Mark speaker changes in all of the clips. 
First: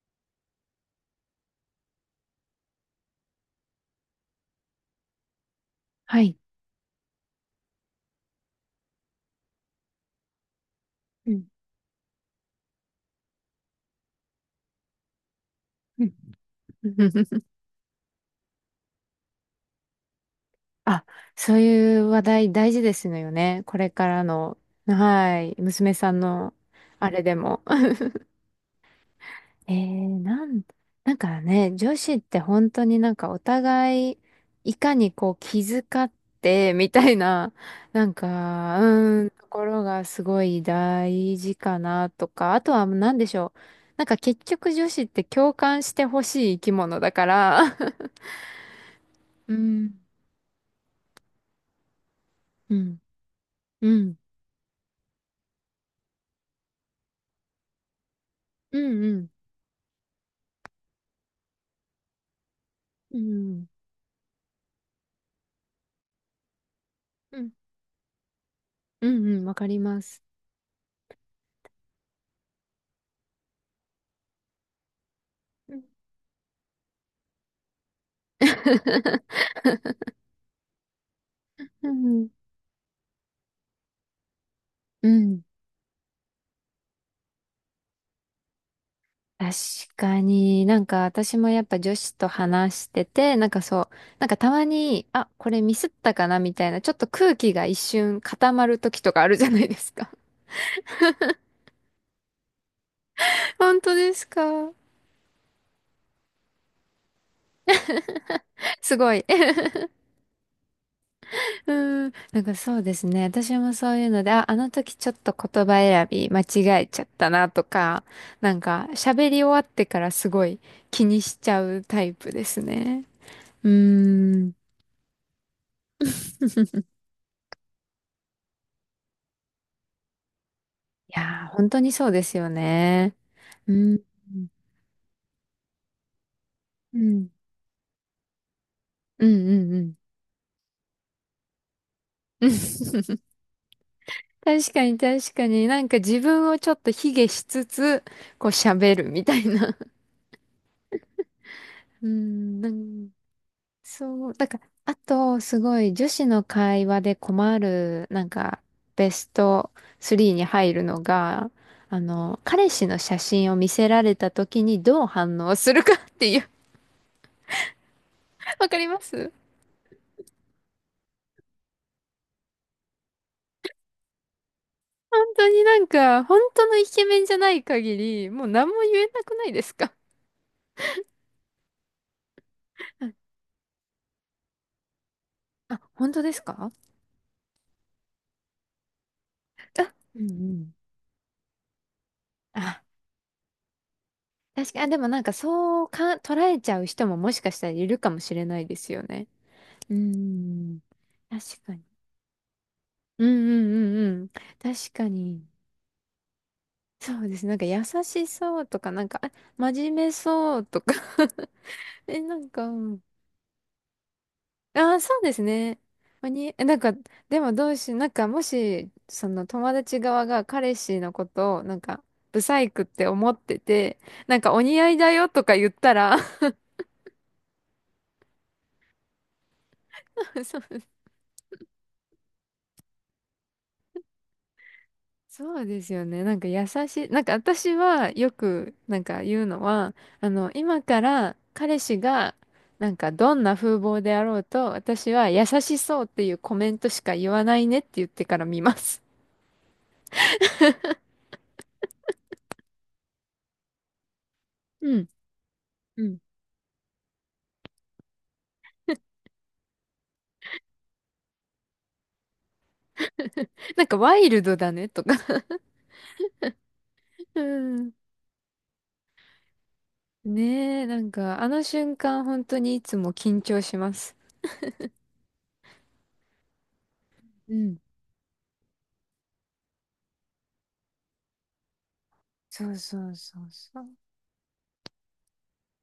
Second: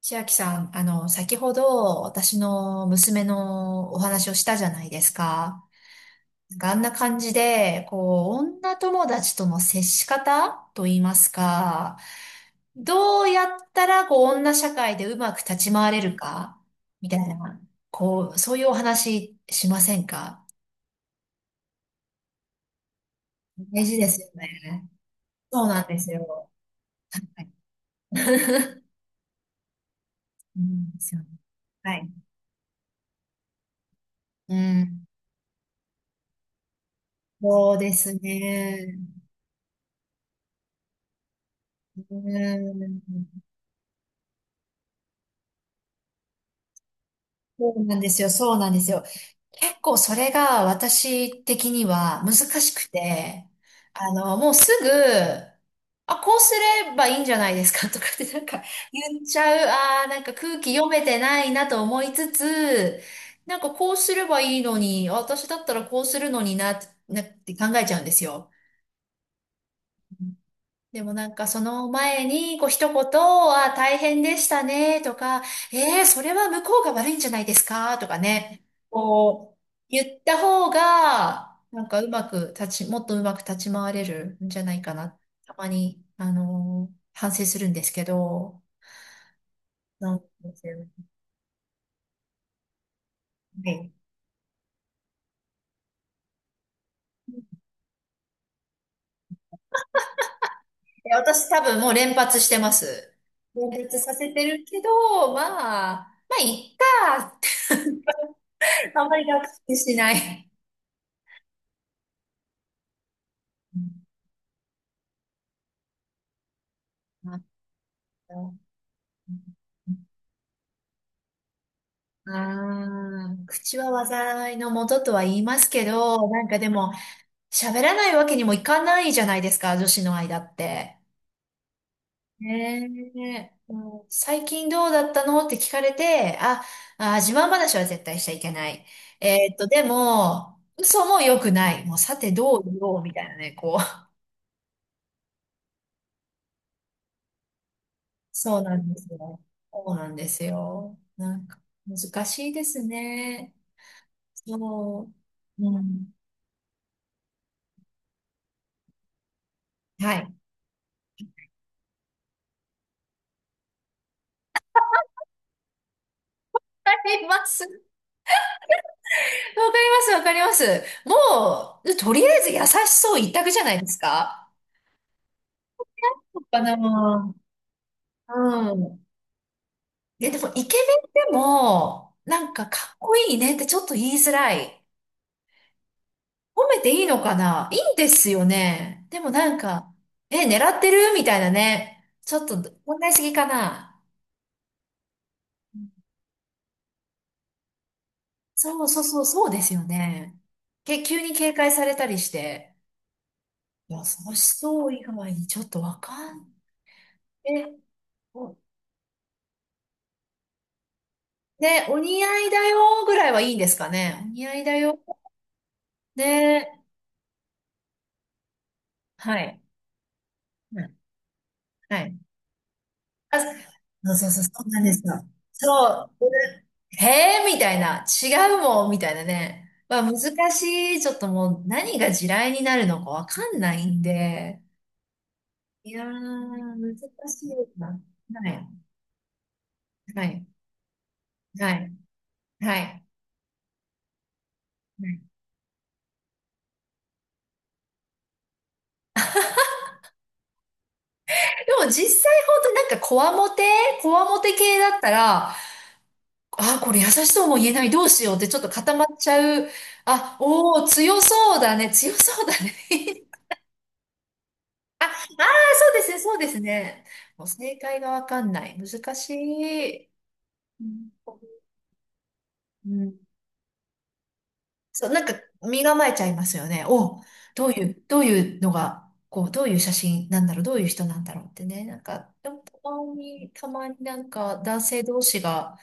Speaker 1: 千秋さん、先ほど私の娘のお話をしたじゃないですか。
Speaker 2: はい。
Speaker 1: なんかあんな感じで、こう、女友達との接し方と言います
Speaker 2: うん。
Speaker 1: か、どうやったら、こう、女社会でうまく立ち回れ
Speaker 2: うん
Speaker 1: るか、みたい な、こう、そういうお話しませんか？
Speaker 2: あ、そういう話題大事ですのよね。こ
Speaker 1: 大
Speaker 2: れ
Speaker 1: 事
Speaker 2: か
Speaker 1: です
Speaker 2: ら
Speaker 1: よ
Speaker 2: の、
Speaker 1: ね。
Speaker 2: はい、
Speaker 1: そうなん
Speaker 2: 娘
Speaker 1: で
Speaker 2: さ
Speaker 1: す
Speaker 2: ん
Speaker 1: よ。
Speaker 2: の、あれで
Speaker 1: はい。
Speaker 2: も。えー、な
Speaker 1: う
Speaker 2: ん、
Speaker 1: んです
Speaker 2: なん
Speaker 1: よね。
Speaker 2: かね、
Speaker 1: は
Speaker 2: 女
Speaker 1: い。
Speaker 2: 子って本当になんかお互い、
Speaker 1: う
Speaker 2: いか
Speaker 1: ん。
Speaker 2: にこう気遣って、みたいな、
Speaker 1: そうで
Speaker 2: な
Speaker 1: す
Speaker 2: んか、
Speaker 1: ね。
Speaker 2: ところがすごい大事か
Speaker 1: う
Speaker 2: なとか、あとは何でし
Speaker 1: ん。
Speaker 2: ょう。なんか結局女子って共感してほしい生き物だか
Speaker 1: そ
Speaker 2: ら、
Speaker 1: うなんですよ、そうなんですよ。
Speaker 2: う
Speaker 1: 結構
Speaker 2: ん。
Speaker 1: それが私的には難し
Speaker 2: う
Speaker 1: く
Speaker 2: ん。
Speaker 1: て、
Speaker 2: うん。
Speaker 1: もうすぐ、あ、こうすればいいんじゃないですか とかってなんか
Speaker 2: うんう
Speaker 1: 言っ
Speaker 2: ん。
Speaker 1: ちゃう、あーなんか空気読めてないなと思いつつ、
Speaker 2: う
Speaker 1: なん
Speaker 2: ん
Speaker 1: かこうすればいいのに、私だったらこうするのにな、なっ
Speaker 2: うん。
Speaker 1: て考えちゃうんですよ。
Speaker 2: うんうん。わかります。
Speaker 1: でもなんかその前に、こう一言、あ、大変でしたね、とか、
Speaker 2: うん
Speaker 1: それは向こうが悪いんじゃないですか、とかね、こう、言った方が、なん
Speaker 2: う
Speaker 1: か
Speaker 2: ん
Speaker 1: う
Speaker 2: う
Speaker 1: ま
Speaker 2: ん。
Speaker 1: く立ち、もっとうまく立ち回れるんじゃないか
Speaker 2: う
Speaker 1: な。
Speaker 2: ん。
Speaker 1: たまに、反省するんですけど、
Speaker 2: 確
Speaker 1: なん
Speaker 2: か
Speaker 1: で
Speaker 2: に
Speaker 1: すよ
Speaker 2: な
Speaker 1: ね。
Speaker 2: んか私もやっぱ女子と話してて、なんか
Speaker 1: は
Speaker 2: そう、
Speaker 1: い。
Speaker 2: なんかたまに、あ、これミスったかなみたいな、ちょっと空気が一瞬固まる時とかあるじゃないですか。
Speaker 1: で私多分もう連発してます。連
Speaker 2: 本当
Speaker 1: 発
Speaker 2: で
Speaker 1: さ
Speaker 2: す
Speaker 1: せてる
Speaker 2: か。
Speaker 1: けど、まあ、まあ、いっか。
Speaker 2: す
Speaker 1: あん
Speaker 2: ご
Speaker 1: ま
Speaker 2: い。
Speaker 1: り学習しない。
Speaker 2: うーん、なんかそうですね。私も
Speaker 1: う
Speaker 2: そう
Speaker 1: ん、
Speaker 2: いうので、あ、あの時ちょっと言葉選び間違えちゃった
Speaker 1: あっ
Speaker 2: なとか、
Speaker 1: た、
Speaker 2: なんか喋り終わってからすごい気にしちゃうタイ
Speaker 1: あ
Speaker 2: プですね。
Speaker 1: あ、
Speaker 2: う
Speaker 1: 口は
Speaker 2: ーん。い
Speaker 1: 災いのもととは言いますけど、なんかでも、喋らないわけにもいかないじゃないですか、女子の間って。
Speaker 2: やー、本当にそうですよね。
Speaker 1: ねえ、
Speaker 2: うん。
Speaker 1: もう最近どうだったのって聞かれて、あ、
Speaker 2: う
Speaker 1: あ、
Speaker 2: ん。
Speaker 1: 自慢話は絶対しちゃいけない。
Speaker 2: うんうんうん。う
Speaker 1: で
Speaker 2: ん。
Speaker 1: も、嘘も良くない。もうさてどう言おうみた いなね、こう。
Speaker 2: 確かに確かになんか自分をちょっと卑下しつつ、こう
Speaker 1: そうなん
Speaker 2: 喋
Speaker 1: で
Speaker 2: る
Speaker 1: す
Speaker 2: みた
Speaker 1: よ。
Speaker 2: いな。う
Speaker 1: そうなんですよ。なんか、難
Speaker 2: ー
Speaker 1: しい
Speaker 2: ん。
Speaker 1: ですね。
Speaker 2: そう、だから、あ
Speaker 1: そ
Speaker 2: と、す
Speaker 1: う。う
Speaker 2: ごい女
Speaker 1: ん。
Speaker 2: 子の会話で困る、なんか、ベスト
Speaker 1: は
Speaker 2: 3
Speaker 1: い。
Speaker 2: に入るのが、あの、彼氏の写真を見せられた時にどう反応するかっていう、
Speaker 1: あります。
Speaker 2: わかります。
Speaker 1: わかります、わかります。もう、とりあえず優しそう一択じゃないですか。
Speaker 2: 本当になんか、
Speaker 1: そ
Speaker 2: 本
Speaker 1: うか
Speaker 2: 当のイケメン
Speaker 1: な。
Speaker 2: じゃない限り、もう何
Speaker 1: う
Speaker 2: も言
Speaker 1: ん。
Speaker 2: えなくないですか。
Speaker 1: で、でも、イケメンでも、なんか、かっこいいねってちょっと言いづらい。
Speaker 2: あ、本当です
Speaker 1: 褒
Speaker 2: か。
Speaker 1: めていいのかないいんですよね。でもなんか、
Speaker 2: あ、うんう
Speaker 1: え、狙
Speaker 2: ん。
Speaker 1: ってるみたいなね。ちょっと、
Speaker 2: あ、
Speaker 1: 問題すぎかな。
Speaker 2: 確かに、あ、でもなんかそうか、捉えちゃう人ももしかしたらいるかもしれないで
Speaker 1: そう
Speaker 2: す
Speaker 1: そ
Speaker 2: よ
Speaker 1: うそう、
Speaker 2: ね。
Speaker 1: そうですよ
Speaker 2: うー
Speaker 1: ね。
Speaker 2: ん。
Speaker 1: け、急に警
Speaker 2: 確
Speaker 1: 戒
Speaker 2: か
Speaker 1: さ
Speaker 2: に。
Speaker 1: れたりして。
Speaker 2: うんう
Speaker 1: 優
Speaker 2: んうんうん。
Speaker 1: しそ
Speaker 2: 確
Speaker 1: う以
Speaker 2: か
Speaker 1: 外に
Speaker 2: に。
Speaker 1: ちょっとわかん、
Speaker 2: そうです。なんか
Speaker 1: え、
Speaker 2: 優しそうとか、なんか、真面目そうとか。
Speaker 1: ね、お似
Speaker 2: な
Speaker 1: 合
Speaker 2: ん
Speaker 1: いだ
Speaker 2: か、うん。
Speaker 1: よぐらいはいいんですかね。お似合いだ
Speaker 2: あ
Speaker 1: よ。
Speaker 2: ー、そうですね。まあに、な
Speaker 1: ね、
Speaker 2: んか、でもどうし、なんか、もし、そ
Speaker 1: は
Speaker 2: の
Speaker 1: い。
Speaker 2: 友達側が彼
Speaker 1: うん、
Speaker 2: 氏のことを、なん
Speaker 1: は
Speaker 2: か、
Speaker 1: い。
Speaker 2: ブサイクって思っ
Speaker 1: あ、そ
Speaker 2: てて、
Speaker 1: うそう
Speaker 2: な
Speaker 1: そ
Speaker 2: ん
Speaker 1: う、そ
Speaker 2: か、お
Speaker 1: うな
Speaker 2: 似
Speaker 1: ん
Speaker 2: 合
Speaker 1: で
Speaker 2: い
Speaker 1: す
Speaker 2: だ
Speaker 1: よ。
Speaker 2: よとか言っ
Speaker 1: そ
Speaker 2: たら。
Speaker 1: う。ええー、みたいな。違うもん、みたいなね。まあ、難
Speaker 2: そ
Speaker 1: し
Speaker 2: う
Speaker 1: い。ちょっともう、何が地雷になるのかわかんないんで。
Speaker 2: そうで
Speaker 1: い
Speaker 2: すよ
Speaker 1: やー、
Speaker 2: ね。なんか優
Speaker 1: 難
Speaker 2: しい。なんか
Speaker 1: しい
Speaker 2: 私
Speaker 1: な。は
Speaker 2: はよ
Speaker 1: い。
Speaker 2: くなんか言うのは、
Speaker 1: は
Speaker 2: あ
Speaker 1: い。
Speaker 2: の、今から
Speaker 1: は
Speaker 2: 彼
Speaker 1: い。
Speaker 2: 氏が
Speaker 1: は
Speaker 2: なん
Speaker 1: い。
Speaker 2: かどんな風貌であろうと、私
Speaker 1: で
Speaker 2: は優しそうっていうコメントしか言わないねって言ってから見ます。
Speaker 1: も実際本当になんかこわもて系 だ
Speaker 2: う
Speaker 1: っ
Speaker 2: ん。
Speaker 1: たら、
Speaker 2: うん。
Speaker 1: ああ、これ優しそうも言えない、どうしようってちょっと固まっちゃう。あ、おお、強そうだね、強そうだね。
Speaker 2: なんかワイルドだね
Speaker 1: あ、
Speaker 2: と
Speaker 1: ああ、
Speaker 2: か。
Speaker 1: そうですね、そうですね。
Speaker 2: う
Speaker 1: もう正
Speaker 2: ん。
Speaker 1: 解がわかんない。難しい。
Speaker 2: ね
Speaker 1: う
Speaker 2: え、なん
Speaker 1: ん。
Speaker 2: かあの瞬間本当にい
Speaker 1: う
Speaker 2: つも
Speaker 1: ん、
Speaker 2: 緊張します。
Speaker 1: そう、なんか身構えちゃいますよね。お、
Speaker 2: う
Speaker 1: どう
Speaker 2: ん。
Speaker 1: いう、どういうのが、こう、どういう写真なんだろう、どういう人なんだろうってね。なんか、でも
Speaker 2: そ
Speaker 1: た
Speaker 2: う
Speaker 1: ま
Speaker 2: そうそう
Speaker 1: に、た
Speaker 2: そう。
Speaker 1: まになんか男性同士が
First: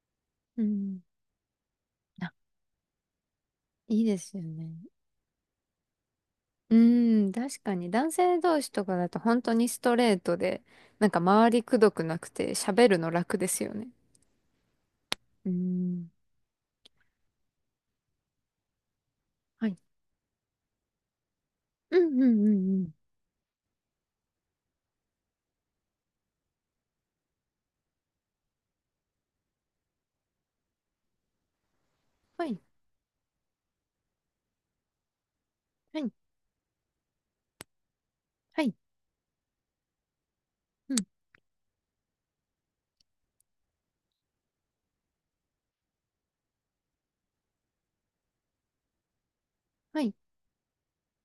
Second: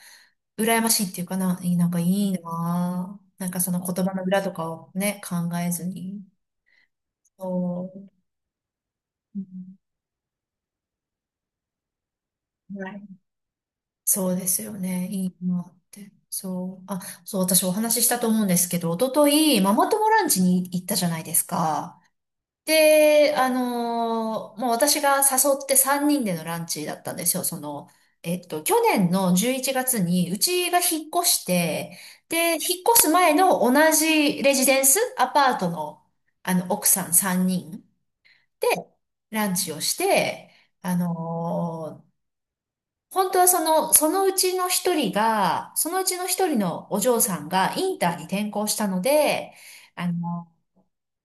Speaker 2: う
Speaker 1: 羨ま
Speaker 2: ん。
Speaker 1: しいっていうかな、いいなんかいい
Speaker 2: あ、
Speaker 1: なぁ。なんかその
Speaker 2: い
Speaker 1: 言
Speaker 2: い
Speaker 1: 葉
Speaker 2: で
Speaker 1: の
Speaker 2: す
Speaker 1: 裏
Speaker 2: よ
Speaker 1: とか
Speaker 2: ね。
Speaker 1: をね、考えずに。
Speaker 2: うーん、確かに
Speaker 1: そう。
Speaker 2: 男性同士とかだと
Speaker 1: う
Speaker 2: 本当に
Speaker 1: ん、
Speaker 2: ストレートで、なんか周りくどくなくて
Speaker 1: は
Speaker 2: 喋る
Speaker 1: い。
Speaker 2: の楽ですよね。
Speaker 1: そうですよね。いい
Speaker 2: うー
Speaker 1: なって。
Speaker 2: ん。
Speaker 1: そう。あ、そう、私お話ししたと思うんですけど、おととい、
Speaker 2: は
Speaker 1: マ
Speaker 2: い。
Speaker 1: マ友ランチに行ったじゃないですか。
Speaker 2: うんうんうんうん。
Speaker 1: で、もう私が誘って3人でのランチだったんですよ。その、去年の11月にうちが引っ越して、
Speaker 2: は
Speaker 1: で、引っ
Speaker 2: い。
Speaker 1: 越す前の同じレジデンス、アパート
Speaker 2: は
Speaker 1: の、
Speaker 2: い。
Speaker 1: 奥さん3人
Speaker 2: は
Speaker 1: で
Speaker 2: い。
Speaker 1: ランチをして、あ
Speaker 2: うん。
Speaker 1: のー本当はその、そのうちの一人が、そのうちの一人のお嬢さんがインターに転校したので、
Speaker 2: は
Speaker 1: あ
Speaker 2: い。
Speaker 1: の、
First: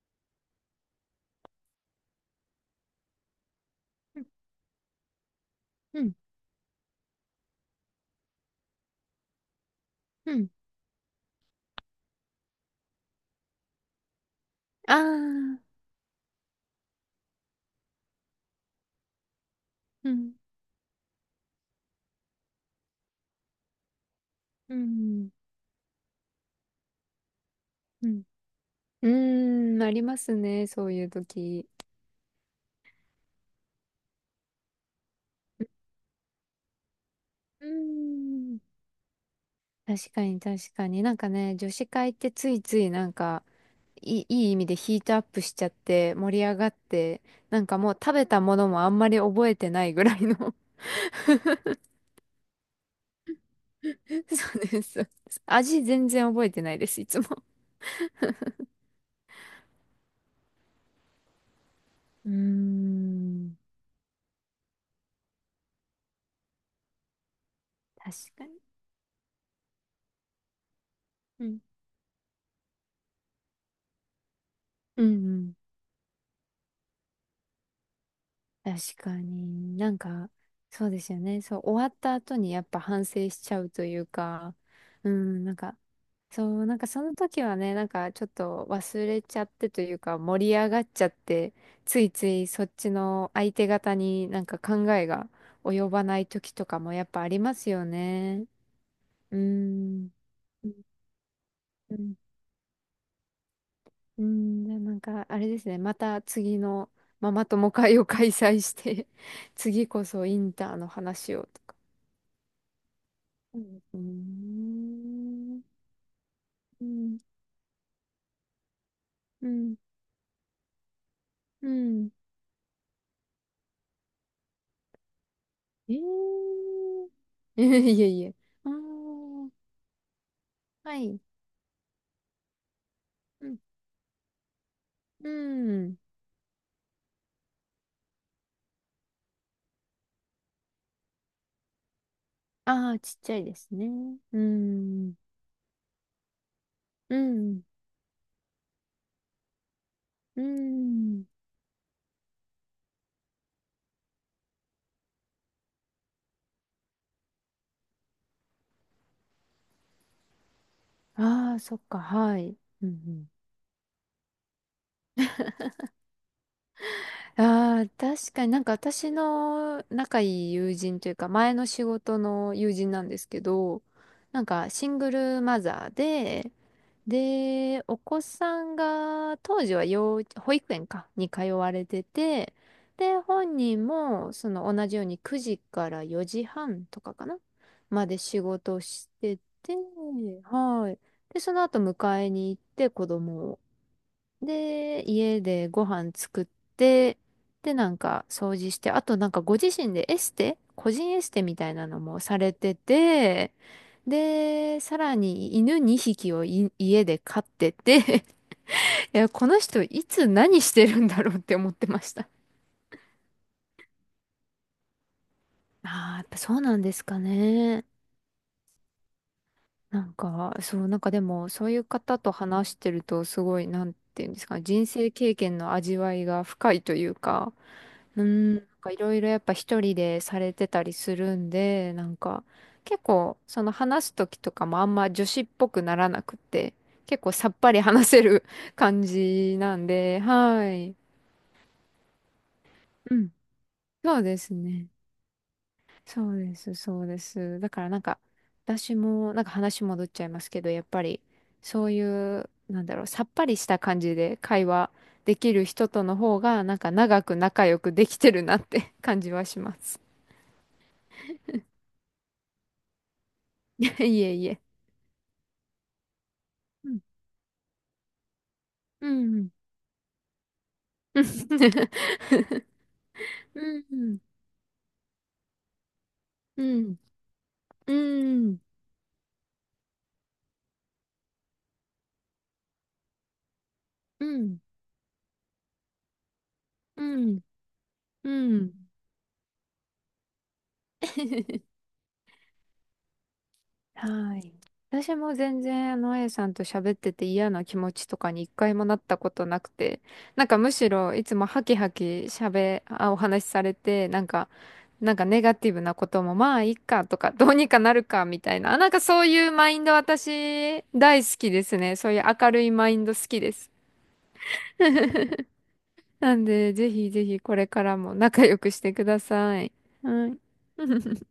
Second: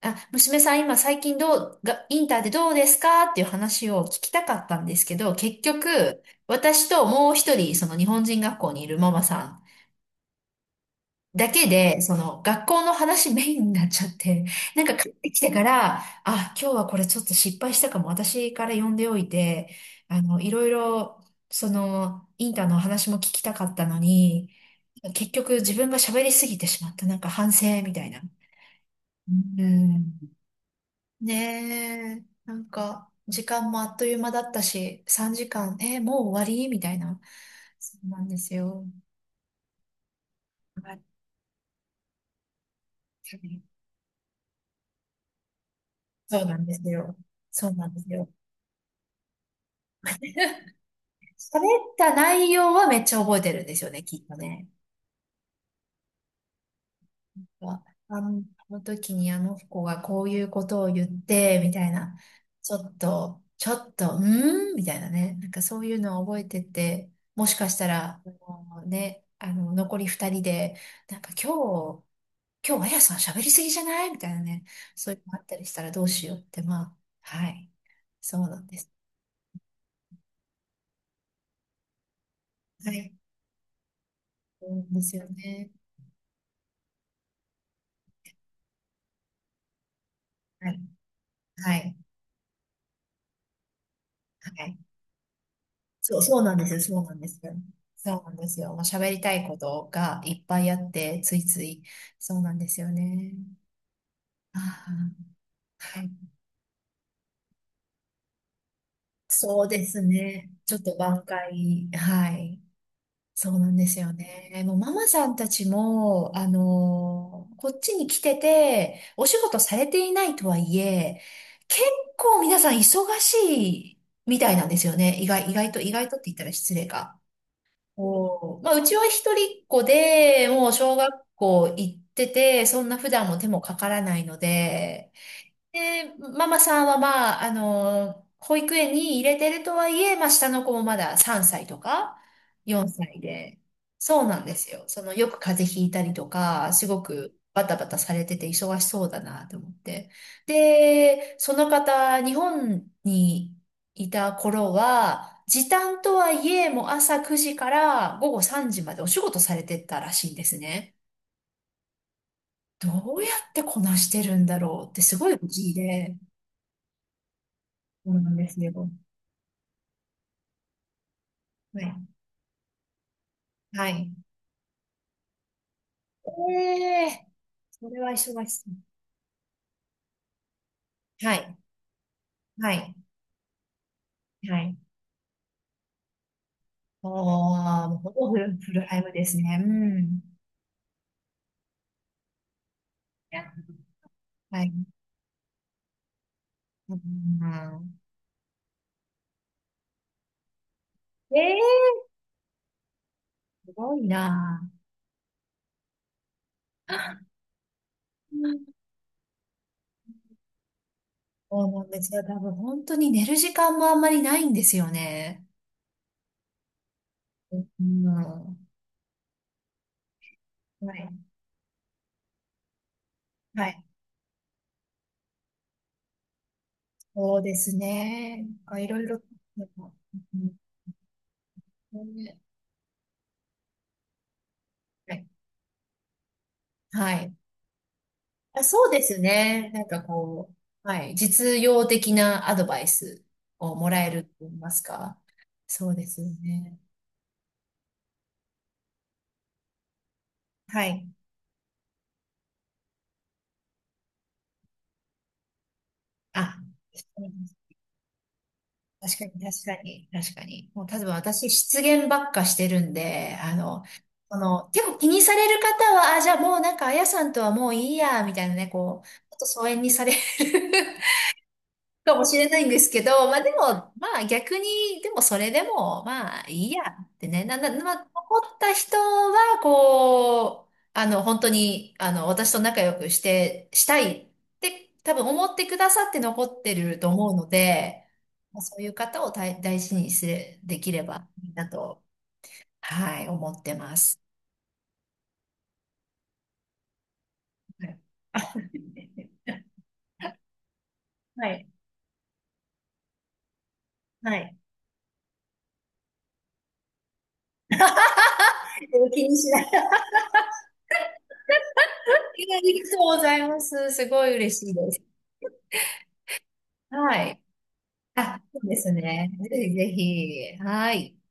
Speaker 1: あ、娘さん今最近どう、が、インターでどうですかっていう話を
Speaker 2: う
Speaker 1: 聞
Speaker 2: ん。
Speaker 1: きたかったんですけど、結
Speaker 2: うん。
Speaker 1: 局、私ともう一人、その日本人学校にいるママさ
Speaker 2: うん。
Speaker 1: んだけで、その学校の話メインになっちゃって、なんか
Speaker 2: あ
Speaker 1: 帰ってきてか
Speaker 2: あ。
Speaker 1: ら、あ、今日はこれちょっと失敗したかも、私から呼んでおいて、
Speaker 2: うん。
Speaker 1: いろいろ、その、インターの話も聞きたかったのに、
Speaker 2: うん。
Speaker 1: 結局自分が喋りすぎてしまった、なんか反省みた
Speaker 2: う
Speaker 1: いな。
Speaker 2: ん。う
Speaker 1: う
Speaker 2: ーん。ありま
Speaker 1: ん。
Speaker 2: すね。そういう時。
Speaker 1: ねえ、なんか、時間もあっという間だったし、3時間、もう終わりみたいな。
Speaker 2: うー
Speaker 1: そうなんです
Speaker 2: ん。
Speaker 1: よ。
Speaker 2: 確かに確か
Speaker 1: はい、
Speaker 2: に。なんかね、女子会ってついついなんか、いい意味でヒートアップしちゃって盛
Speaker 1: そ
Speaker 2: り
Speaker 1: う
Speaker 2: 上
Speaker 1: なん
Speaker 2: が
Speaker 1: で
Speaker 2: っ
Speaker 1: すよ。
Speaker 2: て、なん
Speaker 1: そう
Speaker 2: か
Speaker 1: な
Speaker 2: も
Speaker 1: ん
Speaker 2: う
Speaker 1: です
Speaker 2: 食べ
Speaker 1: よ。
Speaker 2: たものもあんまり覚えてないぐらいの。
Speaker 1: 喋った内容はめっちゃ覚えてるんですよね、きっと
Speaker 2: そう
Speaker 1: ね。
Speaker 2: です。味全然覚えてないです、いつも。
Speaker 1: あ、あの時にあの子がこういうことを言って、みたいな。
Speaker 2: うー
Speaker 1: ちょっと、
Speaker 2: ん、
Speaker 1: ちょっと、うーんみたいなね。なんかそういうのを覚えてて、もしかした
Speaker 2: 確
Speaker 1: ら、あ
Speaker 2: かに。
Speaker 1: のね、あの、残り2人で、なんか
Speaker 2: う
Speaker 1: 今
Speaker 2: ん。
Speaker 1: 日、今日、あやさん喋りすぎじゃないみたいなね、
Speaker 2: うん
Speaker 1: そういうの
Speaker 2: う
Speaker 1: あっ
Speaker 2: ん。
Speaker 1: たりしたらどうしようって、まあ、はい。そうなんです。
Speaker 2: 確かに。なんか、そうですよね。そう、終わった後にやっぱ
Speaker 1: は
Speaker 2: 反
Speaker 1: い。
Speaker 2: 省しちゃうというか、
Speaker 1: そうで
Speaker 2: う
Speaker 1: すよ
Speaker 2: ん、なん
Speaker 1: ね。
Speaker 2: か、そう、なんかその時はね、なんかちょっと忘れちゃってというか盛り
Speaker 1: は
Speaker 2: 上
Speaker 1: い。
Speaker 2: がっちゃって、
Speaker 1: はい。
Speaker 2: ついついそっちの相手方になんか
Speaker 1: はい。
Speaker 2: 考えが及ば
Speaker 1: そ
Speaker 2: な
Speaker 1: う、
Speaker 2: い
Speaker 1: そう
Speaker 2: 時
Speaker 1: なんで
Speaker 2: と
Speaker 1: すよ。
Speaker 2: かも
Speaker 1: そう
Speaker 2: やっ
Speaker 1: なん
Speaker 2: ぱ
Speaker 1: で
Speaker 2: あ
Speaker 1: す
Speaker 2: り
Speaker 1: よ。
Speaker 2: ますよ
Speaker 1: そうなん
Speaker 2: ね。
Speaker 1: ですよ。もう喋りた
Speaker 2: うー
Speaker 1: いこと
Speaker 2: ん。
Speaker 1: がいっぱ
Speaker 2: う
Speaker 1: いあ
Speaker 2: ん。
Speaker 1: って、ついつい。
Speaker 2: うん。
Speaker 1: そうなんですよね。
Speaker 2: うん。で、なんか
Speaker 1: あ、
Speaker 2: あれですね、ま
Speaker 1: あ、はい。
Speaker 2: た次のママ友会を開催して。
Speaker 1: そうで
Speaker 2: 次
Speaker 1: す
Speaker 2: こそイ
Speaker 1: ね。
Speaker 2: ンタ
Speaker 1: ち
Speaker 2: ー
Speaker 1: ょっ
Speaker 2: の
Speaker 1: と挽
Speaker 2: 話をとか。
Speaker 1: 回、はい。そ
Speaker 2: う
Speaker 1: うなん
Speaker 2: ん。
Speaker 1: で
Speaker 2: う
Speaker 1: す
Speaker 2: ー
Speaker 1: よね。もうママさんた
Speaker 2: ん。
Speaker 1: ちも、
Speaker 2: うん。
Speaker 1: こっちに来てて、お仕
Speaker 2: う
Speaker 1: 事
Speaker 2: ん。
Speaker 1: されていないとはいえ、
Speaker 2: う
Speaker 1: 結
Speaker 2: ん。
Speaker 1: 構皆さん忙しいみたいなんですよね。意
Speaker 2: え
Speaker 1: 外とって言ったら失礼
Speaker 2: ー、
Speaker 1: か。
Speaker 2: いえいえ。
Speaker 1: おー
Speaker 2: あ
Speaker 1: まあ、うちは一
Speaker 2: ー、
Speaker 1: 人っ子で、もう小
Speaker 2: は
Speaker 1: 学
Speaker 2: い。
Speaker 1: 校行ってて、そんな普段も手
Speaker 2: うん。
Speaker 1: もかからないので、
Speaker 2: うん。
Speaker 1: で、ママさんはまあ、保育園に入れてるとはいえ、まあ、下の子もまだ3歳とか4
Speaker 2: ああ、ちっ
Speaker 1: 歳
Speaker 2: ちゃいで
Speaker 1: で、
Speaker 2: すね。
Speaker 1: そうな
Speaker 2: う
Speaker 1: んですよ。その、
Speaker 2: ん。
Speaker 1: よく風邪ひいたりとか、すご
Speaker 2: う
Speaker 1: く
Speaker 2: ん。
Speaker 1: バタバタされてて忙しそうだなと思って。
Speaker 2: うん。
Speaker 1: で、その方、日本にいた頃は、時短とはいえ、もう朝9時から午後3時までお仕事されてたらしいんですね。
Speaker 2: ああ、そっか、はい。う
Speaker 1: どうや
Speaker 2: ん。
Speaker 1: ってこなしてるんだろうってすごい不思議で。
Speaker 2: うん、ああ、
Speaker 1: そうな
Speaker 2: 確
Speaker 1: ん
Speaker 2: か
Speaker 1: で
Speaker 2: に
Speaker 1: す
Speaker 2: なんか
Speaker 1: よ。
Speaker 2: 私の仲いい友人というか、前の
Speaker 1: は
Speaker 2: 仕
Speaker 1: い。
Speaker 2: 事の友人なんですけど、
Speaker 1: はい。
Speaker 2: なんかシングルマザーで、
Speaker 1: ええ、
Speaker 2: で、
Speaker 1: そ
Speaker 2: お
Speaker 1: れは
Speaker 2: 子
Speaker 1: 忙し
Speaker 2: さ
Speaker 1: そ
Speaker 2: ん
Speaker 1: う。
Speaker 2: が当時は幼稚、保育園か、に
Speaker 1: は
Speaker 2: 通
Speaker 1: い。
Speaker 2: われてて、
Speaker 1: はい。
Speaker 2: で、本人もそ
Speaker 1: は
Speaker 2: の
Speaker 1: い。
Speaker 2: 同じように9時から4時半と
Speaker 1: お
Speaker 2: かかな、
Speaker 1: ー、もう
Speaker 2: ま
Speaker 1: ほ
Speaker 2: で
Speaker 1: ぼ
Speaker 2: 仕
Speaker 1: フ
Speaker 2: 事
Speaker 1: ルタイ
Speaker 2: し
Speaker 1: ムです
Speaker 2: て
Speaker 1: ね。う
Speaker 2: て、
Speaker 1: ん。
Speaker 2: はい。で、その後迎えに行って子
Speaker 1: い
Speaker 2: 供
Speaker 1: や、
Speaker 2: を。
Speaker 1: はい。
Speaker 2: で、家でご飯作っ
Speaker 1: う
Speaker 2: て、で、な
Speaker 1: ん、
Speaker 2: んか掃除して、あとなんかご自身でエステ、個人エステみたいな
Speaker 1: ええ、
Speaker 2: のもされてて、
Speaker 1: すごいな。
Speaker 2: で、さらに犬2匹をい家で飼ってて。 いや、この人いつ何してるんだろうって
Speaker 1: そ
Speaker 2: 思
Speaker 1: う
Speaker 2: っ
Speaker 1: な
Speaker 2: て
Speaker 1: んで
Speaker 2: ま
Speaker 1: す
Speaker 2: し
Speaker 1: よ。
Speaker 2: た。
Speaker 1: 多分本当に寝る時間もあんまりないんですよね。
Speaker 2: ああ、やっぱそうなんですか
Speaker 1: う
Speaker 2: ね。
Speaker 1: ん。は
Speaker 2: なんか、そう、なんかで
Speaker 1: い。
Speaker 2: も、そういう方と話してると、すご
Speaker 1: は
Speaker 2: い、
Speaker 1: い。
Speaker 2: なんていうんですか、人生経験の味わいが深いという
Speaker 1: そうで
Speaker 2: か、
Speaker 1: す
Speaker 2: うー
Speaker 1: ね。なん
Speaker 2: ん、なん
Speaker 1: かい
Speaker 2: かい
Speaker 1: ろい
Speaker 2: ろ
Speaker 1: ろ。
Speaker 2: い
Speaker 1: う
Speaker 2: ろやっぱ一人でされてたりするんで、なん
Speaker 1: ん、
Speaker 2: か、結構、その話す時とかもあんま
Speaker 1: は
Speaker 2: 女
Speaker 1: い。
Speaker 2: 子っぽくならなくて、
Speaker 1: は
Speaker 2: 結構
Speaker 1: い、
Speaker 2: さっぱり話せる。
Speaker 1: あ、 そうで
Speaker 2: 感
Speaker 1: す
Speaker 2: じ
Speaker 1: ね。
Speaker 2: な
Speaker 1: なん
Speaker 2: ん
Speaker 1: か
Speaker 2: で、
Speaker 1: こ
Speaker 2: は
Speaker 1: う、
Speaker 2: い。
Speaker 1: はい、実用的なアドバイ
Speaker 2: う
Speaker 1: ス
Speaker 2: ん。
Speaker 1: をもらえ
Speaker 2: そう
Speaker 1: ると
Speaker 2: で
Speaker 1: 言い
Speaker 2: す
Speaker 1: ます
Speaker 2: ね。
Speaker 1: か。そうですよ
Speaker 2: そうです、
Speaker 1: ね。
Speaker 2: そうです。だからなんか、私も、なんか話戻っちゃいますけど、や
Speaker 1: は
Speaker 2: っぱ
Speaker 1: い。
Speaker 2: り、そういう、なんだろう、さっぱりした感じで会話できる人との方
Speaker 1: あ、
Speaker 2: が、なんか長く仲良くできてるなって。
Speaker 1: 確
Speaker 2: 感
Speaker 1: かに、
Speaker 2: じはし
Speaker 1: 確
Speaker 2: ま
Speaker 1: か
Speaker 2: す。
Speaker 1: に、確かに。もう、例えば私、失言ばっかしてるんで、
Speaker 2: いえ
Speaker 1: そ
Speaker 2: いえ。
Speaker 1: の、結構気にされる方は、あ、じゃあもうなんか、
Speaker 2: う
Speaker 1: あ
Speaker 2: ん。
Speaker 1: やさんとはもういいや、みたいなね、こう、
Speaker 2: う
Speaker 1: ちょっと
Speaker 2: ん。
Speaker 1: 疎遠にされる
Speaker 2: うん。
Speaker 1: かもしれない んですけど、まあでも、
Speaker 2: う
Speaker 1: ま
Speaker 2: ん。
Speaker 1: あ逆に、でもそれでも、まあ
Speaker 2: う
Speaker 1: いいや
Speaker 2: ん。
Speaker 1: ってね、な、な、ま
Speaker 2: う
Speaker 1: あ残っ
Speaker 2: ん。
Speaker 1: た人は、こう、本当に、私と仲良くして、したい
Speaker 2: う
Speaker 1: っ
Speaker 2: ん。うん。
Speaker 1: て多分思ってくださって残ってる
Speaker 2: う
Speaker 1: と思う
Speaker 2: ん。
Speaker 1: ので、
Speaker 2: う
Speaker 1: まあ
Speaker 2: ん。
Speaker 1: そういう方を大事にすれ、できればいい なと、はい、思ってます。
Speaker 2: はい。私も全然、あの、A さんと喋ってて嫌な気
Speaker 1: は
Speaker 2: 持
Speaker 1: い。
Speaker 2: ちとかに一回もなった ことなくて、なんかむしろいつも
Speaker 1: は
Speaker 2: ハ
Speaker 1: い。
Speaker 2: キハキ喋、あ、お話しされて、なん
Speaker 1: は
Speaker 2: か、
Speaker 1: い。
Speaker 2: なんかネガティブなこともまあいいかとか、どうにかなるかみたいな、なんかそ
Speaker 1: 気
Speaker 2: う
Speaker 1: に
Speaker 2: い
Speaker 1: し
Speaker 2: う
Speaker 1: ない。
Speaker 2: マインド 私大好きですね。そ
Speaker 1: あ
Speaker 2: ういう
Speaker 1: り
Speaker 2: 明
Speaker 1: が
Speaker 2: るいマ
Speaker 1: と
Speaker 2: イ
Speaker 1: う
Speaker 2: ンド
Speaker 1: ご
Speaker 2: 好
Speaker 1: ざ
Speaker 2: き
Speaker 1: い
Speaker 2: で
Speaker 1: ま
Speaker 2: す。
Speaker 1: す。すごい嬉しいです。
Speaker 2: なんで、ぜひ
Speaker 1: は
Speaker 2: ぜひ
Speaker 1: い。
Speaker 2: これからも
Speaker 1: あ、
Speaker 2: 仲良
Speaker 1: そう
Speaker 2: く
Speaker 1: で
Speaker 2: し
Speaker 1: す
Speaker 2: てくだ
Speaker 1: ね。
Speaker 2: さ
Speaker 1: ぜ
Speaker 2: い。
Speaker 1: ひぜ
Speaker 2: はい。
Speaker 1: ひ。はい。